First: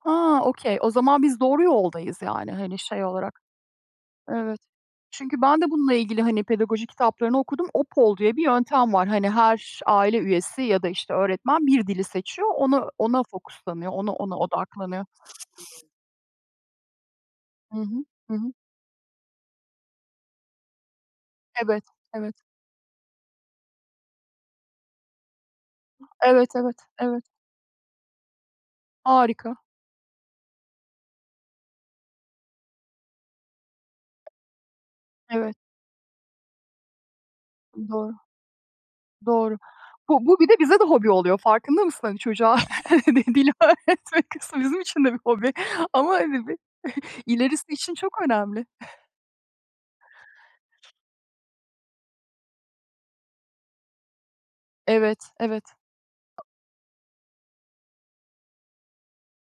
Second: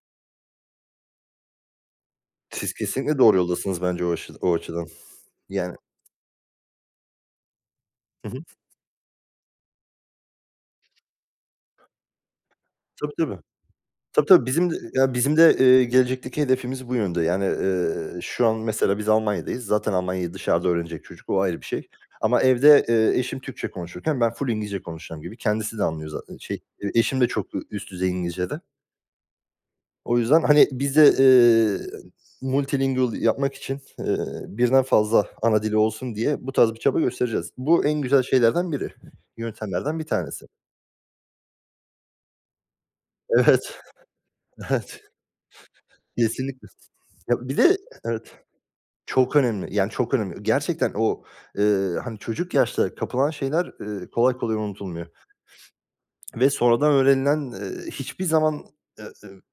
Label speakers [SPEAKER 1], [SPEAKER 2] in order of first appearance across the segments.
[SPEAKER 1] Ha, okey. O zaman biz doğru yoldayız yani,
[SPEAKER 2] Siz,
[SPEAKER 1] hani, şey,
[SPEAKER 2] kesinlikle doğru
[SPEAKER 1] olarak.
[SPEAKER 2] yoldasınız bence o aşı o
[SPEAKER 1] Evet.
[SPEAKER 2] açıdan.
[SPEAKER 1] Çünkü ben de
[SPEAKER 2] Yani.
[SPEAKER 1] bununla ilgili hani pedagoji kitaplarını okudum. OPOL
[SPEAKER 2] Hı
[SPEAKER 1] diye
[SPEAKER 2] hı.
[SPEAKER 1] bir yöntem var. Hani, her aile üyesi ya da işte öğretmen bir dili seçiyor, onu
[SPEAKER 2] Tabii,
[SPEAKER 1] ona
[SPEAKER 2] tabii.
[SPEAKER 1] focuslanıyor, ona
[SPEAKER 2] Tabii,
[SPEAKER 1] ona
[SPEAKER 2] tabii. Bizim d
[SPEAKER 1] odaklanıyor.
[SPEAKER 2] ya bizim de, eee, gelecekteki hedefimiz bu yönde. Yani,
[SPEAKER 1] Hı hı.
[SPEAKER 2] eee,
[SPEAKER 1] Hı
[SPEAKER 2] şu
[SPEAKER 1] hı.
[SPEAKER 2] an mesela biz Almanya'dayız. Zaten Almanya'yı dışarıda öğrenecek çocuk, o ayrı bir
[SPEAKER 1] Evet,
[SPEAKER 2] şey.
[SPEAKER 1] evet.
[SPEAKER 2] Ama evde, eee, eşim Türkçe konuşurken ben full İngilizce konuşacağım gibi. Kendisi de anlıyor zaten,
[SPEAKER 1] Evet,
[SPEAKER 2] şey,
[SPEAKER 1] evet,
[SPEAKER 2] eee eşim
[SPEAKER 1] evet.
[SPEAKER 2] de çok ü üst düzey İngilizce de.
[SPEAKER 1] Harika.
[SPEAKER 2] O yüzden hani biz de, eee, multilingual yapmak için, eee, birden fazla
[SPEAKER 1] Evet.
[SPEAKER 2] ana dili olsun diye bu tarz bir çaba göstereceğiz. Bu en
[SPEAKER 1] Doğru.
[SPEAKER 2] güzel şeylerden biri,
[SPEAKER 1] doğru.
[SPEAKER 2] yöntemlerden bir
[SPEAKER 1] Bu bu
[SPEAKER 2] tanesi.
[SPEAKER 1] bir de bize de hobi oluyor, farkında mısın hani? Çocuğa dil
[SPEAKER 2] Evet,
[SPEAKER 1] öğretmek kısmı bizim
[SPEAKER 2] evet.
[SPEAKER 1] için de bir hobi ama
[SPEAKER 2] Kesinlikle.
[SPEAKER 1] [unintelligible]
[SPEAKER 2] Ya, bir
[SPEAKER 1] ilerisi
[SPEAKER 2] de
[SPEAKER 1] için çok
[SPEAKER 2] Evet,
[SPEAKER 1] önemli.
[SPEAKER 2] çok önemli. Yani, çok önemli. Gerçekten o, eee, hani çocuk yaşta kapılan şeyler, eee, kolay kolay unutulmuyor.
[SPEAKER 1] Evet, evet.
[SPEAKER 2] Ve sonradan öğrenilen, eee, hiçbir zaman, eee,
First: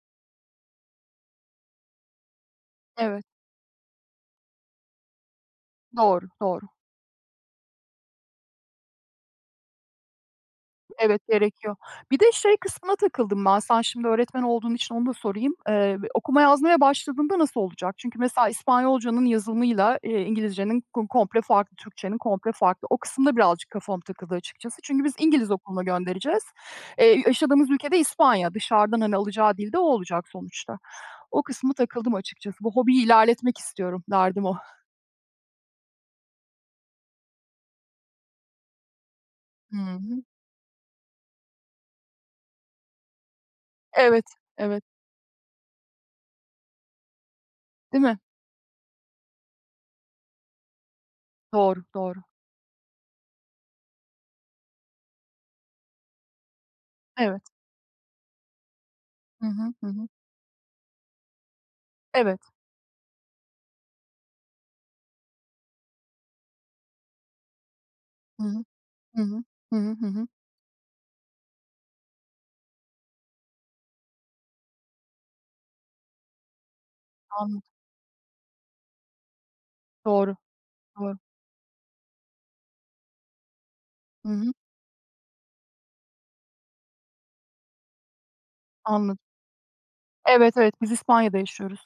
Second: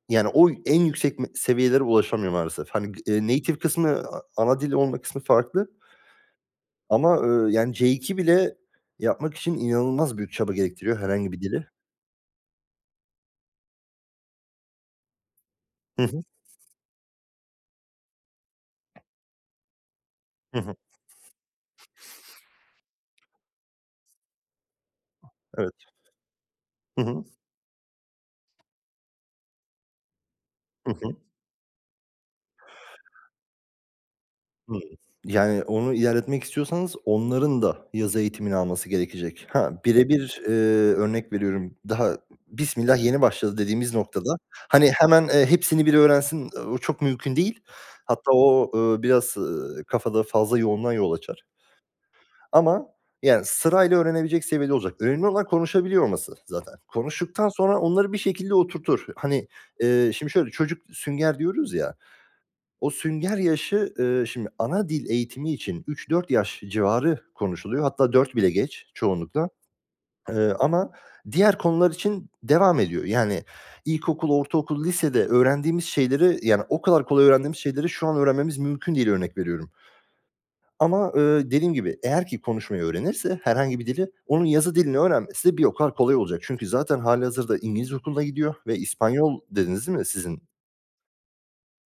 [SPEAKER 2] yani o en yüksek me seviyelere ulaşamıyor maalesef. Hani, eee,
[SPEAKER 1] Evet.
[SPEAKER 2] native kısmı, a ana dili olmak kısmı farklı.
[SPEAKER 1] Doğru, doğru.
[SPEAKER 2] Ama eee, yani C2 bile yapmak için, inanılmaz büyük çaba gerektiriyor,
[SPEAKER 1] Evet,
[SPEAKER 2] herhangi bir dili.
[SPEAKER 1] gerekiyor. Bir de şey kısmına takıldım ben. Sen şimdi öğretmen olduğun için onu da sorayım. Eee,
[SPEAKER 2] Hı hı.
[SPEAKER 1] okuma yazmaya başladığında nasıl olacak? Çünkü mesela İspanyolcanın yazımıyla, eee,
[SPEAKER 2] Hı hı.
[SPEAKER 1] İngilizcenin ko komple farklı, Türkçenin komple farklı. O kısım da birazcık kafama takıldı açıkçası. Çünkü biz İngiliz okuluna
[SPEAKER 2] Evet.
[SPEAKER 1] göndereceğiz.
[SPEAKER 2] Hı
[SPEAKER 1] Eee,
[SPEAKER 2] hı.
[SPEAKER 1] yaşadığımız ülke de İspanya. Dışarıdan hani alacağı dil de o olacak sonuçta.
[SPEAKER 2] Hı hı.
[SPEAKER 1] O kısma takıldım açıkçası. Bu hobiyi ilerletmek istiyorum, derdim o.
[SPEAKER 2] Hımm. Yani onu ilerletmek istiyorsanız onların da yazı eğitimini alması gerekecek. Ha,
[SPEAKER 1] Hı hı.
[SPEAKER 2] birebir, eee, örnek veriyorum; daha bismillah, yeni başladı dediğimiz
[SPEAKER 1] Evet,
[SPEAKER 2] noktada,
[SPEAKER 1] evet.
[SPEAKER 2] hani, hemen, eee, hepsini bir öğrensin, eee, o çok mümkün değil.
[SPEAKER 1] Değil mi?
[SPEAKER 2] Hatta o, eee, biraz, eee, kafada fazla yoğunluğa yol açar
[SPEAKER 1] Doğru, doğru.
[SPEAKER 2] ama yani sırayla öğrenebilecek seviyede olacak. Önemli olan konuşabiliyor olması zaten.
[SPEAKER 1] Evet.
[SPEAKER 2] Konuştuktan sonra onları bir şekilde oturtur.
[SPEAKER 1] Hı
[SPEAKER 2] Hani,
[SPEAKER 1] hı, hı hı.
[SPEAKER 2] eee, şimdi şöyle; çocuk sünger diyoruz ya,
[SPEAKER 1] Evet.
[SPEAKER 2] o sünger yaşı, eee, şimdi ana dil eğitimi için 3-4 yaş civarı konuşuluyor. Hatta 4
[SPEAKER 1] Hı
[SPEAKER 2] bile
[SPEAKER 1] hı.
[SPEAKER 2] geç
[SPEAKER 1] Hı hı.
[SPEAKER 2] çoğunlukla.
[SPEAKER 1] Hı hı, hı hı.
[SPEAKER 2] Eee, ama diğer konular için devam ediyor. Yani, ilkokul, ortaokul, lisede öğrendiğimiz şeyleri, yani o kadar kolay öğrendiğimiz
[SPEAKER 1] Anladım.
[SPEAKER 2] şeyleri şu an öğrenmemiz mümkün değil, örnek veriyorum.
[SPEAKER 1] Doğru,
[SPEAKER 2] Ama
[SPEAKER 1] doğru.
[SPEAKER 2] eee, dediğim gibi, eğer ki konuşmayı öğrenirse herhangi bir dili,
[SPEAKER 1] Hı
[SPEAKER 2] onun
[SPEAKER 1] hı.
[SPEAKER 2] yazı dilini öğrenmesi de bir o kadar kolay olacak. Çünkü zaten halihazırda İngiliz okuluna gidiyor ve
[SPEAKER 1] Anladım.
[SPEAKER 2] İspanyol dediniz değil mi sizin?
[SPEAKER 1] Evet, evet, biz İspanya'da yaşıyoruz.